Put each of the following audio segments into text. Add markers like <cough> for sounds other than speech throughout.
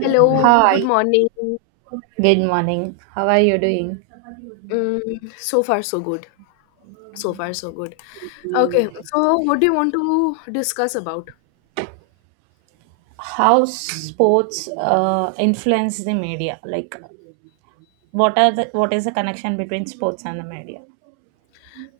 Hello, good Hi, morning. good morning. How are you doing? So far, so good. So far, so good. Okay, so what do you want to discuss about? How sports influence the media? What is the connection between sports and the media?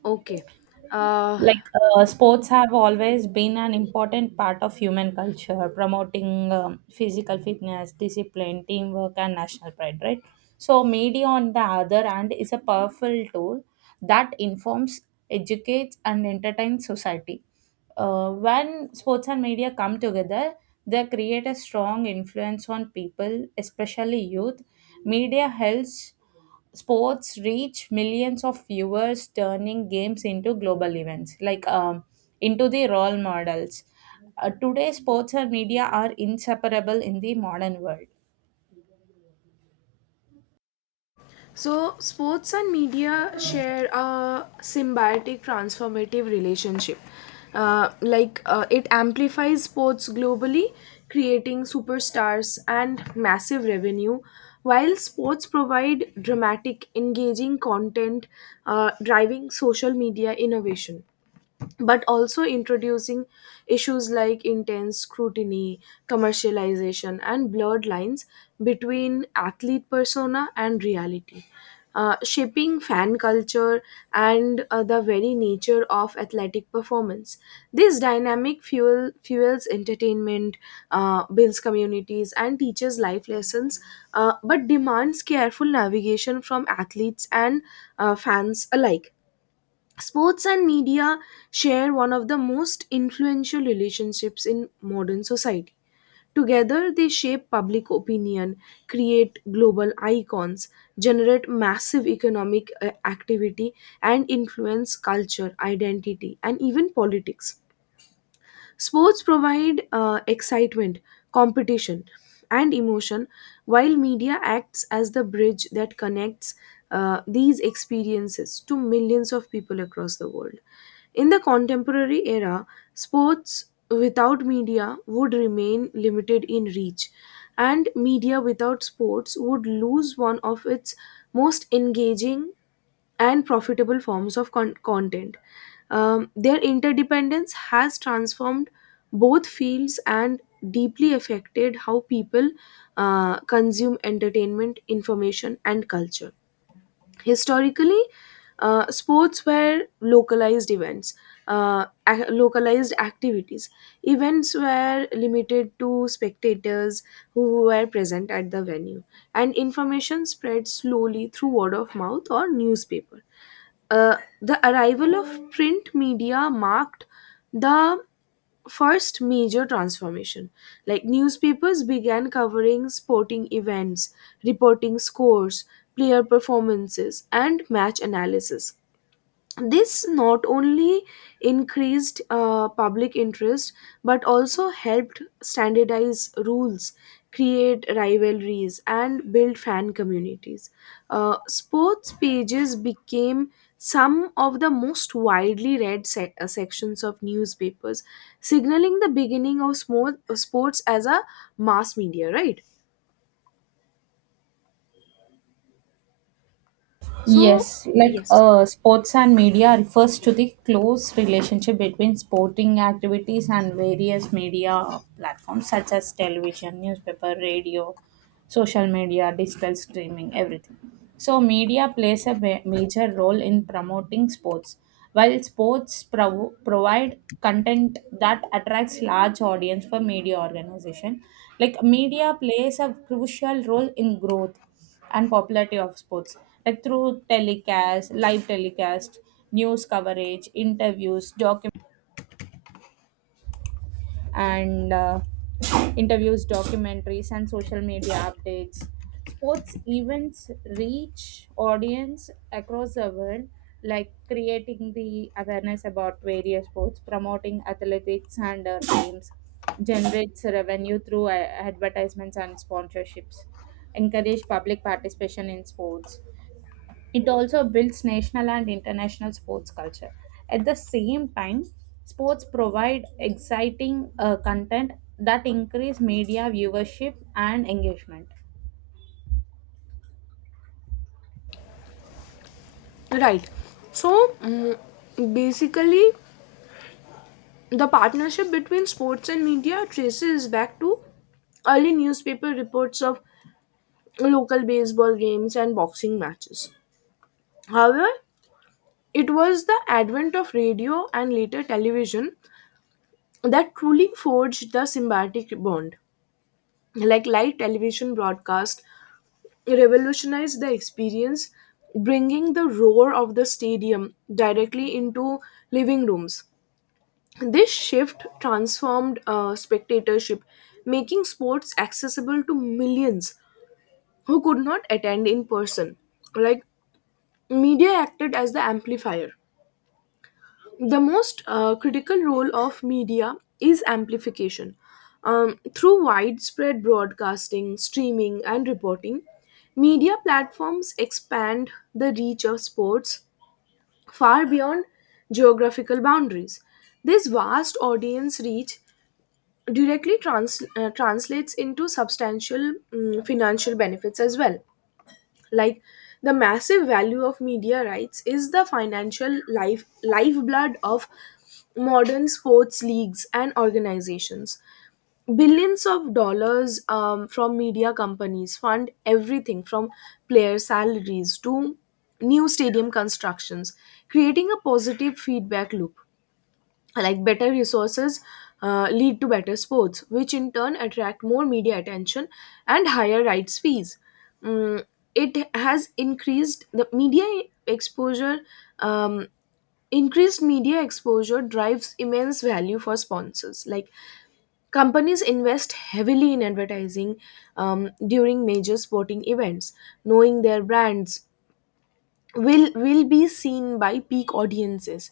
Okay. Uh, Like sports have always been an important part of human culture, promoting physical fitness, discipline, teamwork, and national pride, right? So, media, on the other hand, is a powerful tool that informs, educates, and entertains society. When sports and media come together, they create a strong influence on people, especially youth. Media helps sports reach millions of viewers, turning games into global events, like into the role models. Today, sports and media are inseparable in the modern world. Sports and media share a symbiotic, transformative relationship. It amplifies sports globally, creating superstars and massive revenue, while sports provide dramatic, engaging content, driving social media innovation, but also introducing issues like intense scrutiny, commercialization, and blurred lines between athlete persona and reality. Shaping fan culture and the very nature of athletic performance. This dynamic fuels entertainment, builds communities, and teaches life lessons, but demands careful navigation from athletes and fans alike. Sports and media share one of the most influential relationships in modern society. Together, they shape public opinion, create global icons, generate massive economic activity, and influence culture, identity, and even politics. Sports provide excitement, competition, and emotion, while media acts as the bridge that connects these experiences to millions of people across the world. In the contemporary era, sports without media would remain limited in reach, and media without sports would lose one of its most engaging and profitable forms of content. Their interdependence has transformed both fields and deeply affected how people consume entertainment, information, and culture. Historically, sports were localized activities. Events were limited to spectators who were present at the venue, and information spread slowly through word of mouth or newspaper. The arrival of print media marked the first major transformation. Like, newspapers began covering sporting events, reporting scores, player performances, and match analysis. This not only increased public interest but also helped standardize rules, create rivalries, and build fan communities. Uh, sports pages became some of the most widely read sections of newspapers, signaling the beginning of sports as a mass media, right? So Yes, like yes, sports and media refers to the close relationship between sporting activities and various media platforms such as television, newspaper, radio, social media, digital streaming, everything. So, media plays a major role in promoting sports. While sports provide content that attracts large audience for media organization, like media plays a crucial role in growth and popularity of sports, like through telecast, live telecast, news coverage, interviews, and interviews, documentaries, and social media updates. Sports events reach audience across the world, like creating the awareness about various sports, promoting athletics and teams, generates revenue through advertisements and sponsorships, encourage public participation in sports. It also builds national and international sports culture. At the same time, sports provide exciting content that increase media viewership and engagement. right. So basically, the partnership between sports and media traces back to early newspaper reports of local baseball games and boxing matches. However, it was the advent of radio and later television that truly forged the symbiotic bond. Like, live television broadcast revolutionized the experience, bringing the roar of the stadium directly into living rooms. This shift transformed spectatorship, making sports accessible to millions who could not attend in person. Like, media acted as the amplifier. The most critical role of media is amplification. Through widespread broadcasting, streaming, and reporting, media platforms expand the reach of sports far beyond geographical boundaries. This vast audience reach directly translates into substantial financial benefits as well. Like, the massive value of media rights is the financial lifeblood of modern sports leagues and organizations. Billions of dollars from media companies fund everything from player salaries to new stadium constructions, creating a positive feedback loop. Like, better resources lead to better sports, which in turn attract more media attention and higher rights fees. Mm, it has increased the media exposure um, Increased media exposure drives immense value for sponsors. Like, companies invest heavily in advertising during major sporting events, knowing their brands will be seen by peak audiences.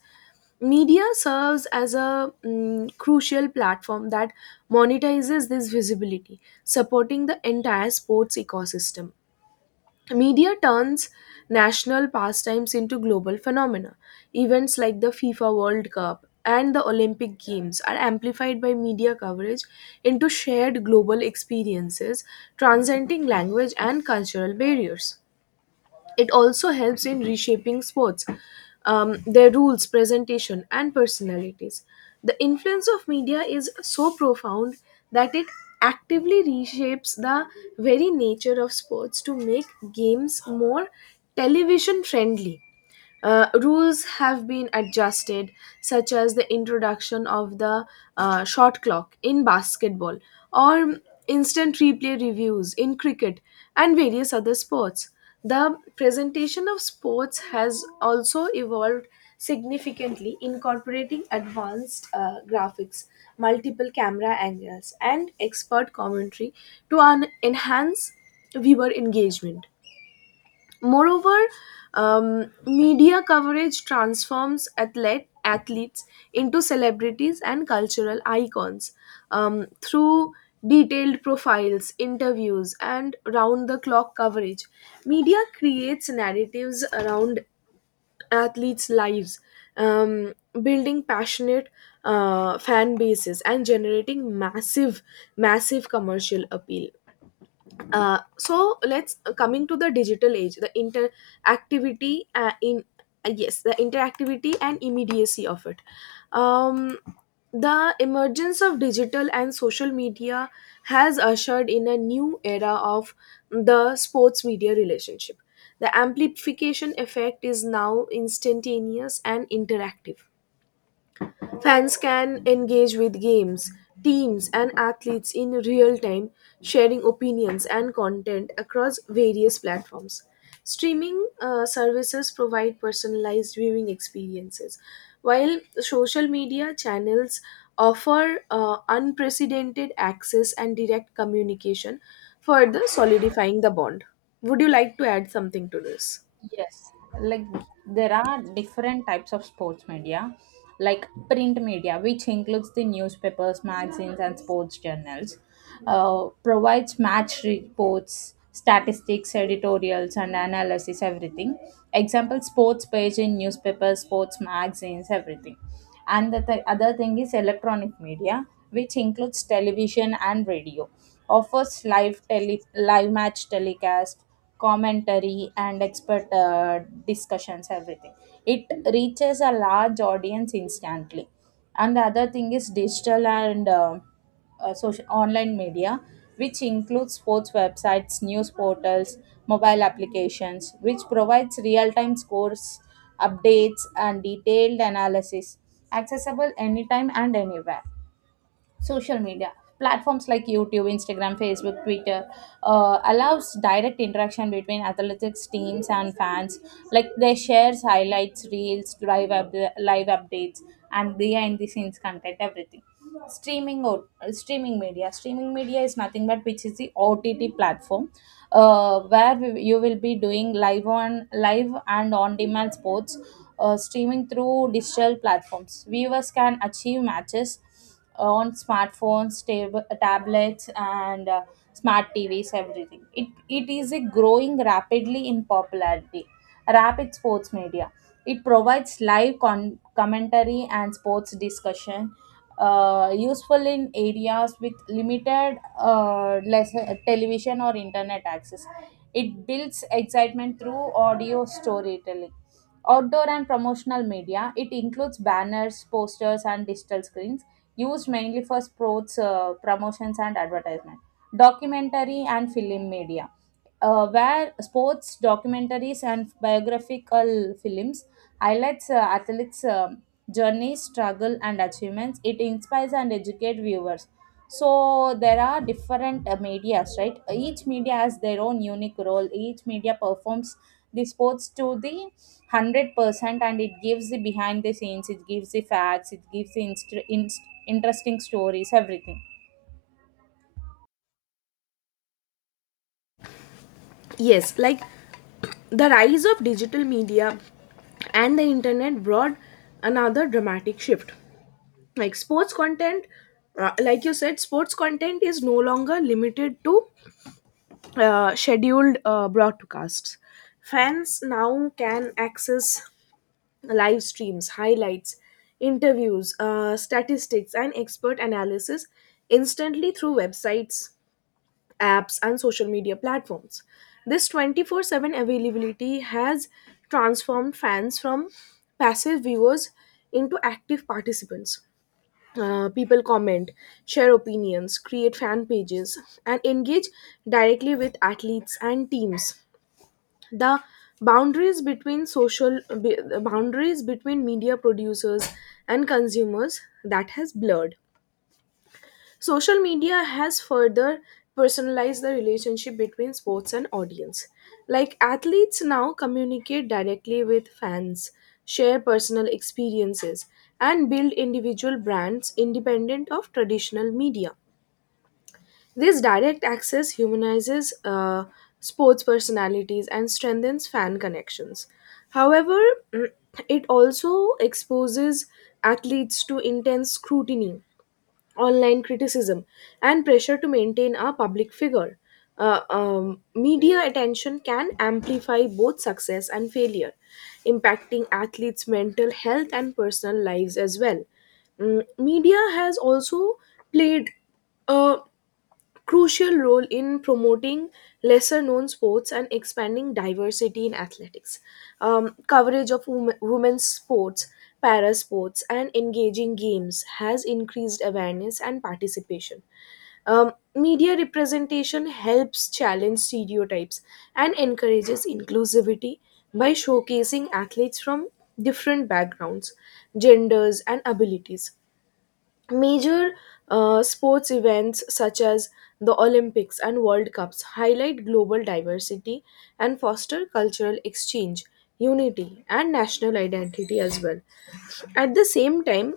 Media serves as a crucial platform that monetizes this visibility, supporting the entire sports ecosystem. Media turns national pastimes into global phenomena. Events like the FIFA World Cup and the Olympic Games are amplified by media coverage into shared global experiences, transcending language and cultural barriers. It also helps in reshaping sports, their rules, presentation, and personalities. The influence of media is so profound that it actively reshapes the very nature of sports to make games more television friendly. Rules have been adjusted, such as the introduction of the shot clock in basketball or instant replay reviews in cricket and various other sports. The presentation of sports has also evolved significantly, incorporating advanced graphics, multiple camera angles, and expert commentary to enhance viewer engagement. Moreover, media coverage transforms athletes into celebrities and cultural icons through detailed profiles, interviews, and round the clock coverage. Media creates narratives around athletes' lives, um, building passionate fan bases and generating massive commercial appeal. So let's Coming to the digital age, the interactivity and immediacy of it. Um, the emergence of digital and social media has ushered in a new era of the sports media relationship. The amplification effect is now instantaneous and interactive. Fans can engage with games, teams, and athletes in real time, sharing opinions and content across various platforms. Streaming services provide personalized viewing experiences, while social media channels offer unprecedented access and direct communication, further solidifying the bond. Would you like to add something to this? Yes, like there are different types of sports media, like print media, which includes the newspapers, magazines, and sports journals, provides match reports, statistics, editorials, and analysis, everything. Example, sports page in newspapers, sports magazines, everything. And the other thing is electronic media, which includes television and radio, offers live match telecast, commentary, and expert discussions, everything. It reaches a large audience instantly. And the other thing is digital and social online media, which includes sports websites, news portals, mobile applications, which provides real-time scores, updates, and detailed analysis, accessible anytime and anywhere. Social media platforms like YouTube, Instagram, Facebook, Twitter, allows direct interaction between athletics, teams, and fans, like they shares highlights reels, live updates, and behind the scenes content, everything. Streaming media is nothing but which is the OTT platform, where you will be doing live, on live and on demand sports streaming through digital platforms. Viewers can achieve matches on smartphones, tablets, and smart TVs. Everything. It is a growing rapidly in popularity. Rapid sports media. It provides live commentary and sports discussion, useful in areas with limited less television or internet access. It builds excitement through audio storytelling. Outdoor and promotional media. It includes banners, posters, and digital screens used mainly for sports promotions and advertisement. Documentary and film media, where sports documentaries and biographical films highlights athletes' journey, struggle, and achievements. It inspires and educates viewers. So there are different medias, right? Each media has their own unique role. Each media performs the sports to the 100%, and it gives the behind the scenes. It gives the facts. It gives the interesting stories. Everything. Yes, like, the rise of digital media and the internet brought another dramatic shift. Like sports content, sports content is no longer limited to scheduled broadcasts. Fans now can access live streams, highlights, interviews, statistics, and expert analysis instantly through websites, apps, and social media platforms. This 24/7 availability has transformed fans from passive viewers into active participants. People comment, share opinions, create fan pages, and engage directly with athletes and teams. The boundaries between media producers and consumers that has blurred. Social media has further personalized the relationship between sports and audience. Like, athletes now communicate directly with fans, share personal experiences, and build individual brands independent of traditional media. This direct access humanizes sports personalities and strengthens fan connections. However, <clears throat> it also exposes athletes to intense scrutiny, online criticism, and pressure to maintain a public figure. Media attention can amplify both success and failure, impacting athletes' mental health and personal lives as well. Media has also played a crucial role in promoting lesser known sports and expanding diversity in athletics. Coverage of women's sports, para sports, and engaging games has increased awareness and participation. Media representation helps challenge stereotypes and encourages inclusivity by showcasing athletes from different backgrounds, genders, and abilities. Major sports events such as the Olympics and World Cups highlight global diversity and foster cultural exchange, unity, and national identity as well. At the same time,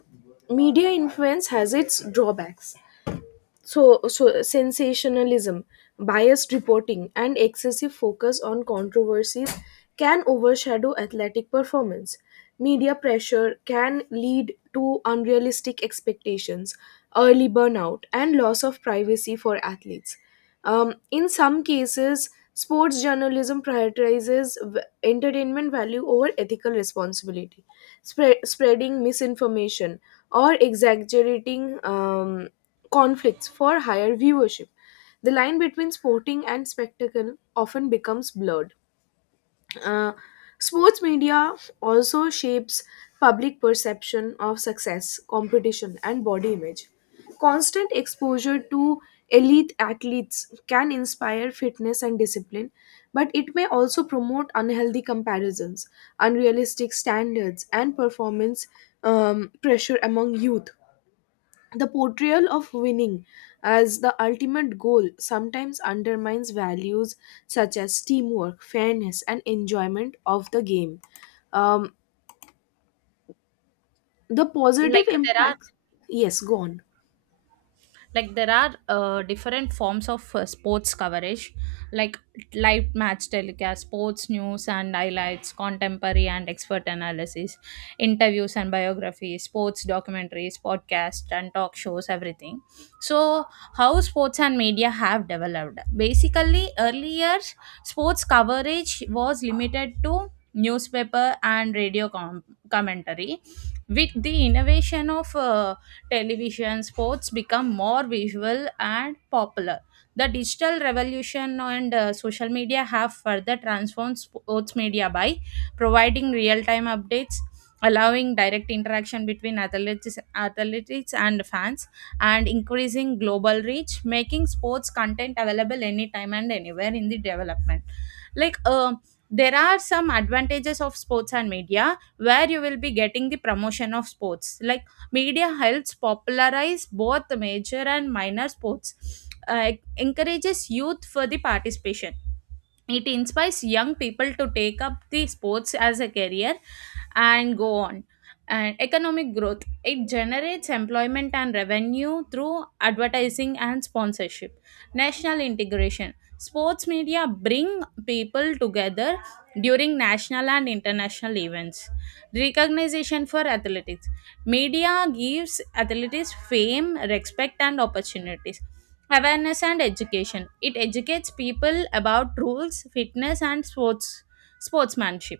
media influence has its drawbacks. So sensationalism, biased reporting, and excessive focus on controversies can overshadow athletic performance. Media pressure can lead to unrealistic expectations, early burnout, and loss of privacy for athletes. Um, in some cases, sports journalism prioritizes entertainment value over ethical responsibility, spreading misinformation or exaggerating conflicts for higher viewership. The line between sporting and spectacle often becomes blurred. Uh, sports media also shapes public perception of success, competition, and body image. Constant exposure to elite athletes can inspire fitness and discipline, but it may also promote unhealthy comparisons, unrealistic standards, and performance pressure among youth. The portrayal of winning as the ultimate goal sometimes undermines values such as teamwork, fairness, and enjoyment of the game. Um, the positive like there are impact. Yes, go on. like there are different forms of sports coverage, like live match telecast, sports news and highlights, contemporary and expert analysis, interviews and biographies, sports documentaries, podcasts, and talk shows, everything. So how sports and media have developed. Basically, earlier sports coverage was limited to newspaper and radio commentary. With the innovation of television, sports become more visual and popular. The digital revolution and social media have further transformed sports media by providing real-time updates, allowing direct interaction between athletes and fans, and increasing global reach, making sports content available anytime and anywhere. In the development, like there are some advantages of sports and media, where you will be getting the promotion of sports, like media helps popularize both major and minor sports, encourages youth for the participation. It inspires young people to take up the sports as a career and go on. And economic growth, it generates employment and revenue through advertising and sponsorship. National integration, sports media bring people together during national and international events. Recognition for athletics, media gives athletics fame, respect, and opportunities. Awareness and education, it educates people about rules, fitness, and sports sportsmanship.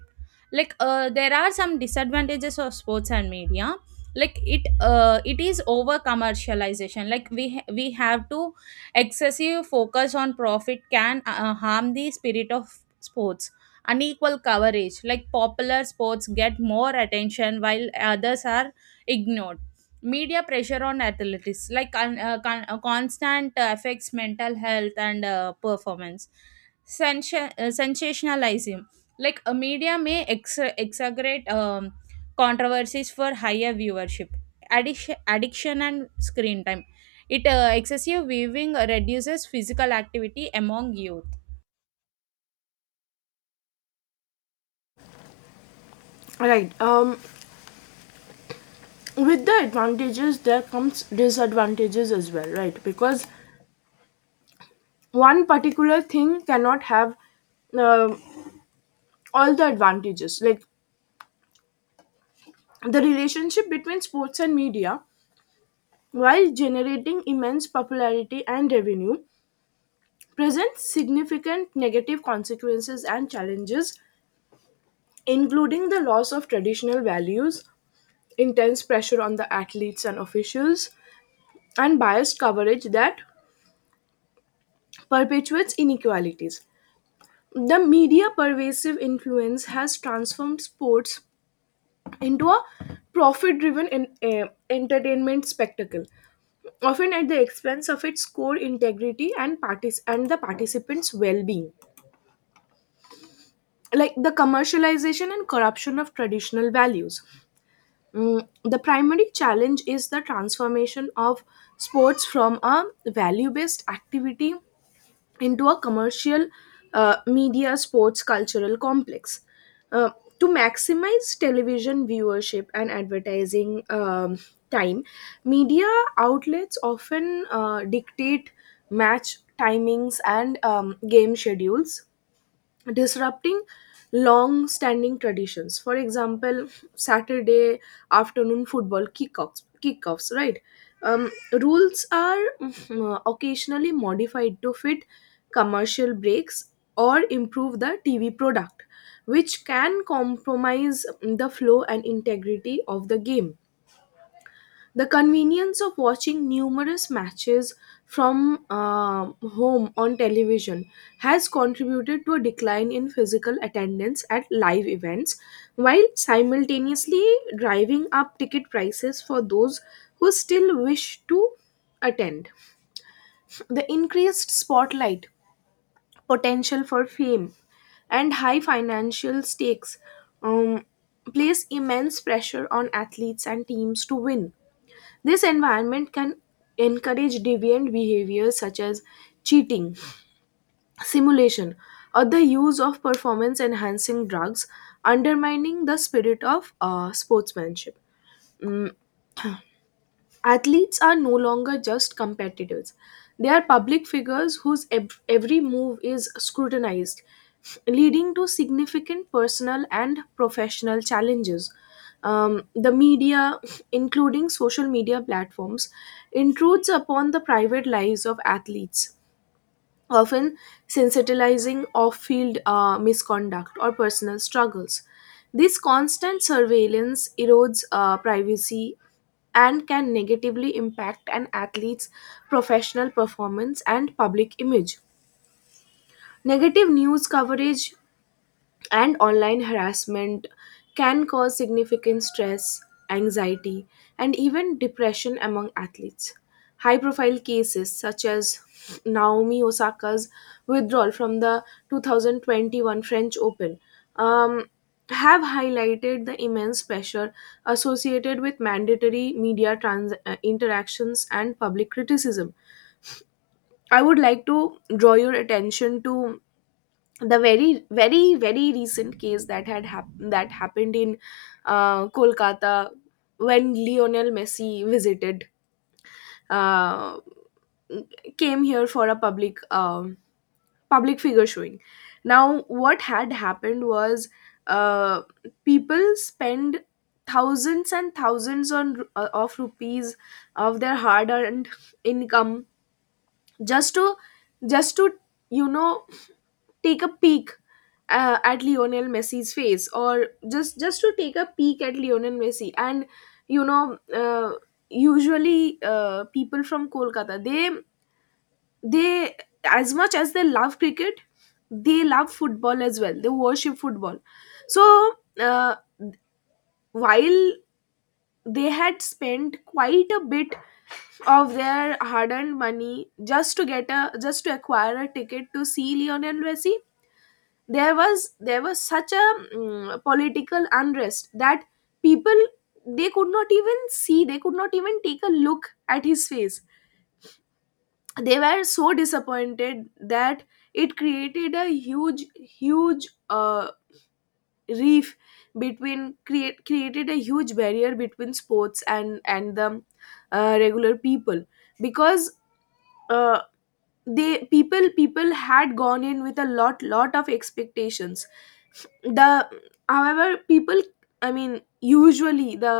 Like there are some disadvantages of sports and media, like it is over commercialization, like we have to, excessive focus on profit can harm the spirit of sports. Unequal coverage, like popular sports get more attention while others are ignored. Media pressure on athletes, like constant affects mental health and performance. Sensationalism, like a media may exaggerate controversies for higher viewership. Addiction and screen time, it excessive viewing reduces physical activity among youth. Right. With the advantages, there comes disadvantages as well, right? Because one particular thing cannot have um all the advantages. Like, the relationship between sports and media, while generating immense popularity and revenue, presents significant negative consequences and challenges, including the loss of traditional values, intense pressure on the athletes and officials, and biased coverage that perpetuates inequalities. The media pervasive influence has transformed sports into a profit driven entertainment spectacle, often at the expense of its core integrity and, and the participants' well being. Like the commercialization and corruption of traditional values. Mm, the primary challenge is the transformation of sports from a value based activity into a commercial media sports cultural complex. Uh, to maximize television viewership and advertising time, media outlets often dictate match timings and game schedules, disrupting long standing traditions, for example, Saturday afternoon football kickoffs, right? Um, rules are occasionally modified to fit commercial breaks or improve the TV product, which can compromise the flow and integrity of the game. The convenience of watching numerous matches from home on television has contributed to a decline in physical attendance at live events, while simultaneously driving up ticket prices for those who still wish to attend. The increased spotlight, potential for fame, and high financial stakes um, place immense pressure on athletes and teams to win. This environment can encourage deviant behaviors such as cheating, simulation, or the use of performance enhancing drugs, undermining the spirit of sportsmanship. Mm, Athletes are no longer just competitors. They are public figures whose every move is scrutinized, leading to significant personal and professional challenges. The media, including social media platforms, intrudes upon the private lives of athletes, often sensitizing off field misconduct or personal struggles. This constant surveillance erodes privacy and can negatively impact an athlete's professional performance and public image. Negative news coverage and online harassment can cause significant stress, anxiety, and even depression among athletes. High profile cases such as Naomi Osaka's withdrawal from the 2021 French Open um, have highlighted the immense pressure associated with mandatory media interactions and public criticism. I would like to draw your attention to the very recent case that that happened in Kolkata when Lionel Messi visited uh, came here for a public public figure showing. Now, what had happened was uh, people spend thousands and thousands on of rupees of their hard earned income just to just to you know take a peek at Lionel Messi's face, or just to take a peek at Lionel Messi. And you know, uh, usually people from Kolkata, they as much as they love cricket, they love football as well. They worship football. So while they had spent quite a bit of their hard-earned money just to acquire a ticket to see Lionel Messi, there was such a political unrest that people they could not even take a look at his face. They were so disappointed that it created a huge reef between, created a huge barrier between sports and the regular people, because uh, they people had gone in with a lot of expectations. The however people, I mean, usually the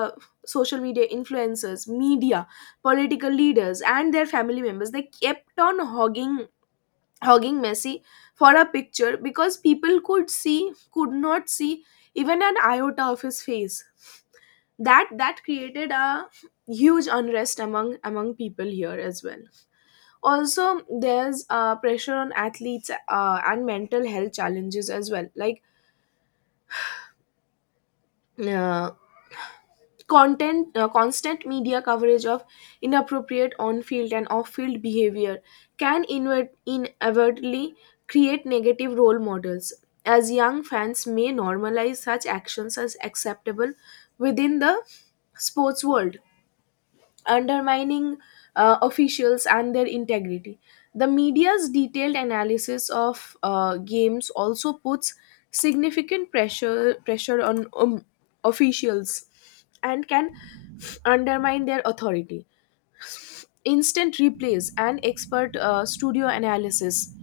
social media influencers, media, political leaders and their family members, they kept on hogging Messi for a picture, because people could see could not see even an iota of his face. That created a huge unrest among people here as well. Also, there's pressure on athletes and mental health challenges as well, like uh, content constant media coverage of inappropriate on field and off field behavior can inver inadvertently create negative role models, as young fans may normalize such actions as acceptable within the sports world, undermining officials and their integrity. The media's detailed analysis of games also puts significant pressure on officials and can undermine their authority. Instant replays and expert studio analysis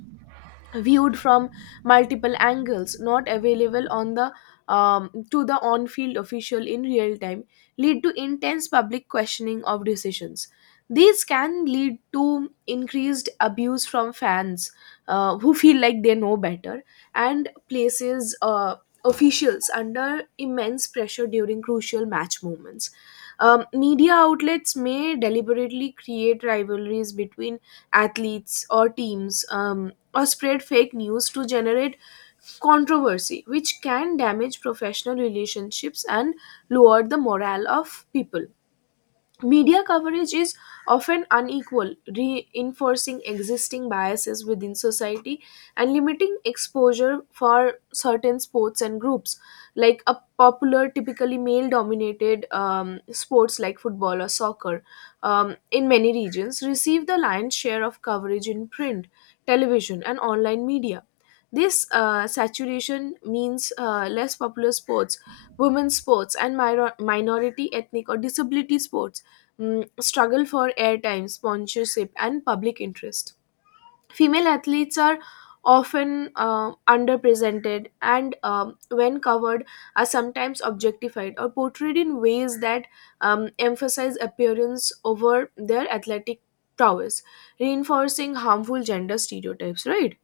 viewed from multiple angles not available on the to the on-field official in real time lead to intense public questioning of decisions. These can lead to increased abuse from fans who feel like they know better, and places officials under immense pressure during crucial match moments. Media outlets may deliberately create rivalries between athletes or teams, or spread fake news to generate controversy, which can damage professional relationships and lower the morale of people. Media coverage is often unequal, reinforcing existing biases within society and limiting exposure for certain sports and groups. Like, a popular, typically male dominated sports like football or soccer in many regions receive the lion's share of coverage in print, television, and online media. This saturation means less popular sports, women's sports, and minority, ethnic, or disability sports struggle for airtime, sponsorship, and public interest. Female athletes are often underrepresented and, when covered, are sometimes objectified or portrayed in ways that emphasize appearance over their athletic prowess, reinforcing harmful gender stereotypes, right?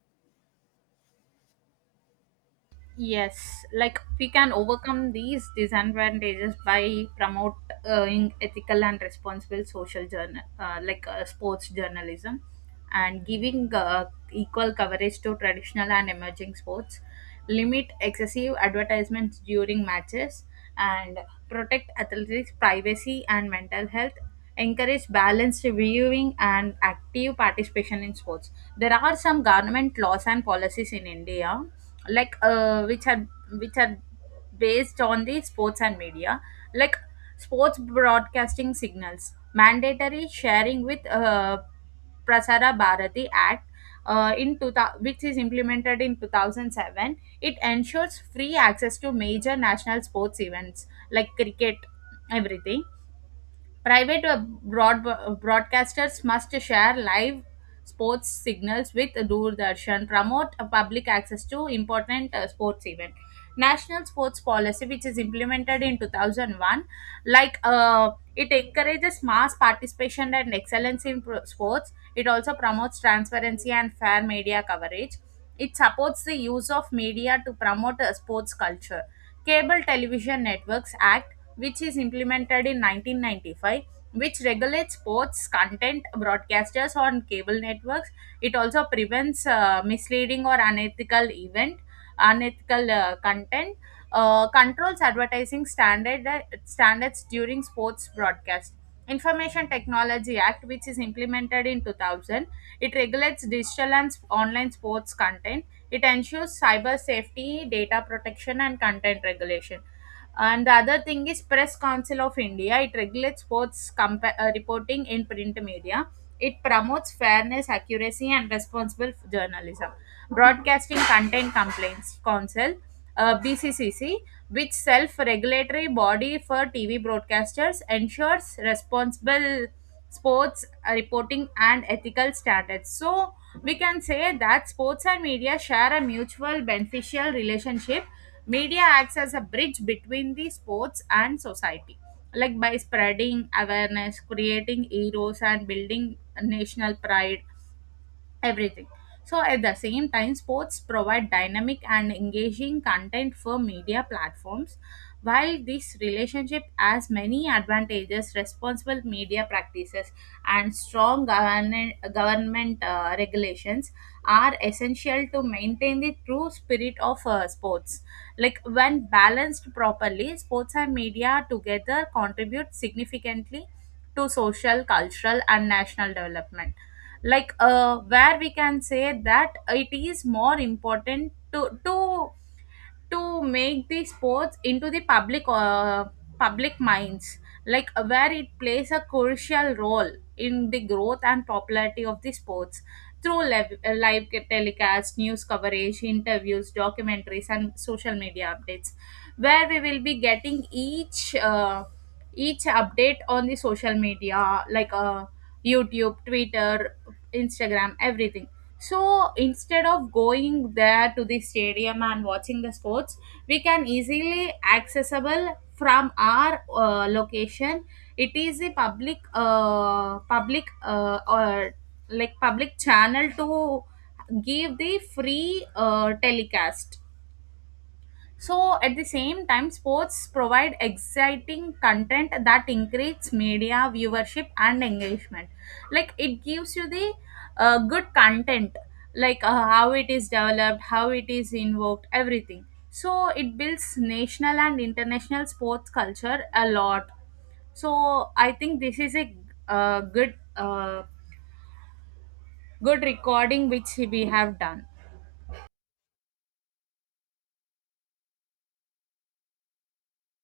Yes, like we can overcome these disadvantages by promoting ethical and responsible social journal, like sports journalism, and giving equal coverage to traditional and emerging sports, limit excessive advertisements during matches, and protect athletes' privacy and mental health. Encourage balanced viewing and active participation in sports. There are some government laws and policies in India, like which had based on the sports and media, like sports broadcasting signals mandatory sharing with Prasara Bharati Act, in 2000, which is implemented in 2007. It ensures free access to major national sports events like cricket, everything. Private broadcasters must share live sports signals with Doordarshan, promote public access to important sports events. National sports policy, which is implemented in 2001, like it encourages mass participation and excellence in sports. It also promotes transparency and fair media coverage. It supports the use of media to promote a sports culture. Cable Television Networks Act, which is implemented in 1995, which regulates sports content broadcasters on cable networks. It also prevents misleading or unethical event, unethical content, controls advertising standards during sports broadcast. Information Technology Act, which is implemented in 2000, it regulates digital and online sports content. It ensures cyber safety, data protection, and content regulation. And the other thing is Press Council of India, it regulates sports reporting in print media. It promotes fairness, accuracy, and responsible journalism. Broadcasting Content Complaints Council, BCCC, which self-regulatory body for TV broadcasters ensures responsible sports reporting and ethical standards. So we can say that sports and media share a mutual beneficial relationship. Media acts as a bridge between the sports and society, like by spreading awareness, creating heroes, and building national pride, everything. So, at the same time, sports provide dynamic and engaging content for media platforms. While this relationship has many advantages, responsible media practices and strong government regulations are essential to maintain the true spirit of sports. Like, when balanced properly, sports and media together contribute significantly to social, cultural, and national development, like where we can say that it is more important to make the sports into the public public minds, like where it plays a crucial role in the growth and popularity of the sports through live telecast, news coverage, interviews, documentaries, and social media updates, where we will be getting each update on the social media, like YouTube, Twitter, Instagram, everything. So instead of going there to the stadium and watching the sports, we can easily accessible from our location. It is a public or like public channel to give the free telecast. So at the same time, sports provide exciting content that increases media viewership and engagement. Like it gives you the good content, like how it is developed, how it is invoked, everything. So it builds national and international sports culture a lot. So I think this is a uh, good uh, good recording which we have done.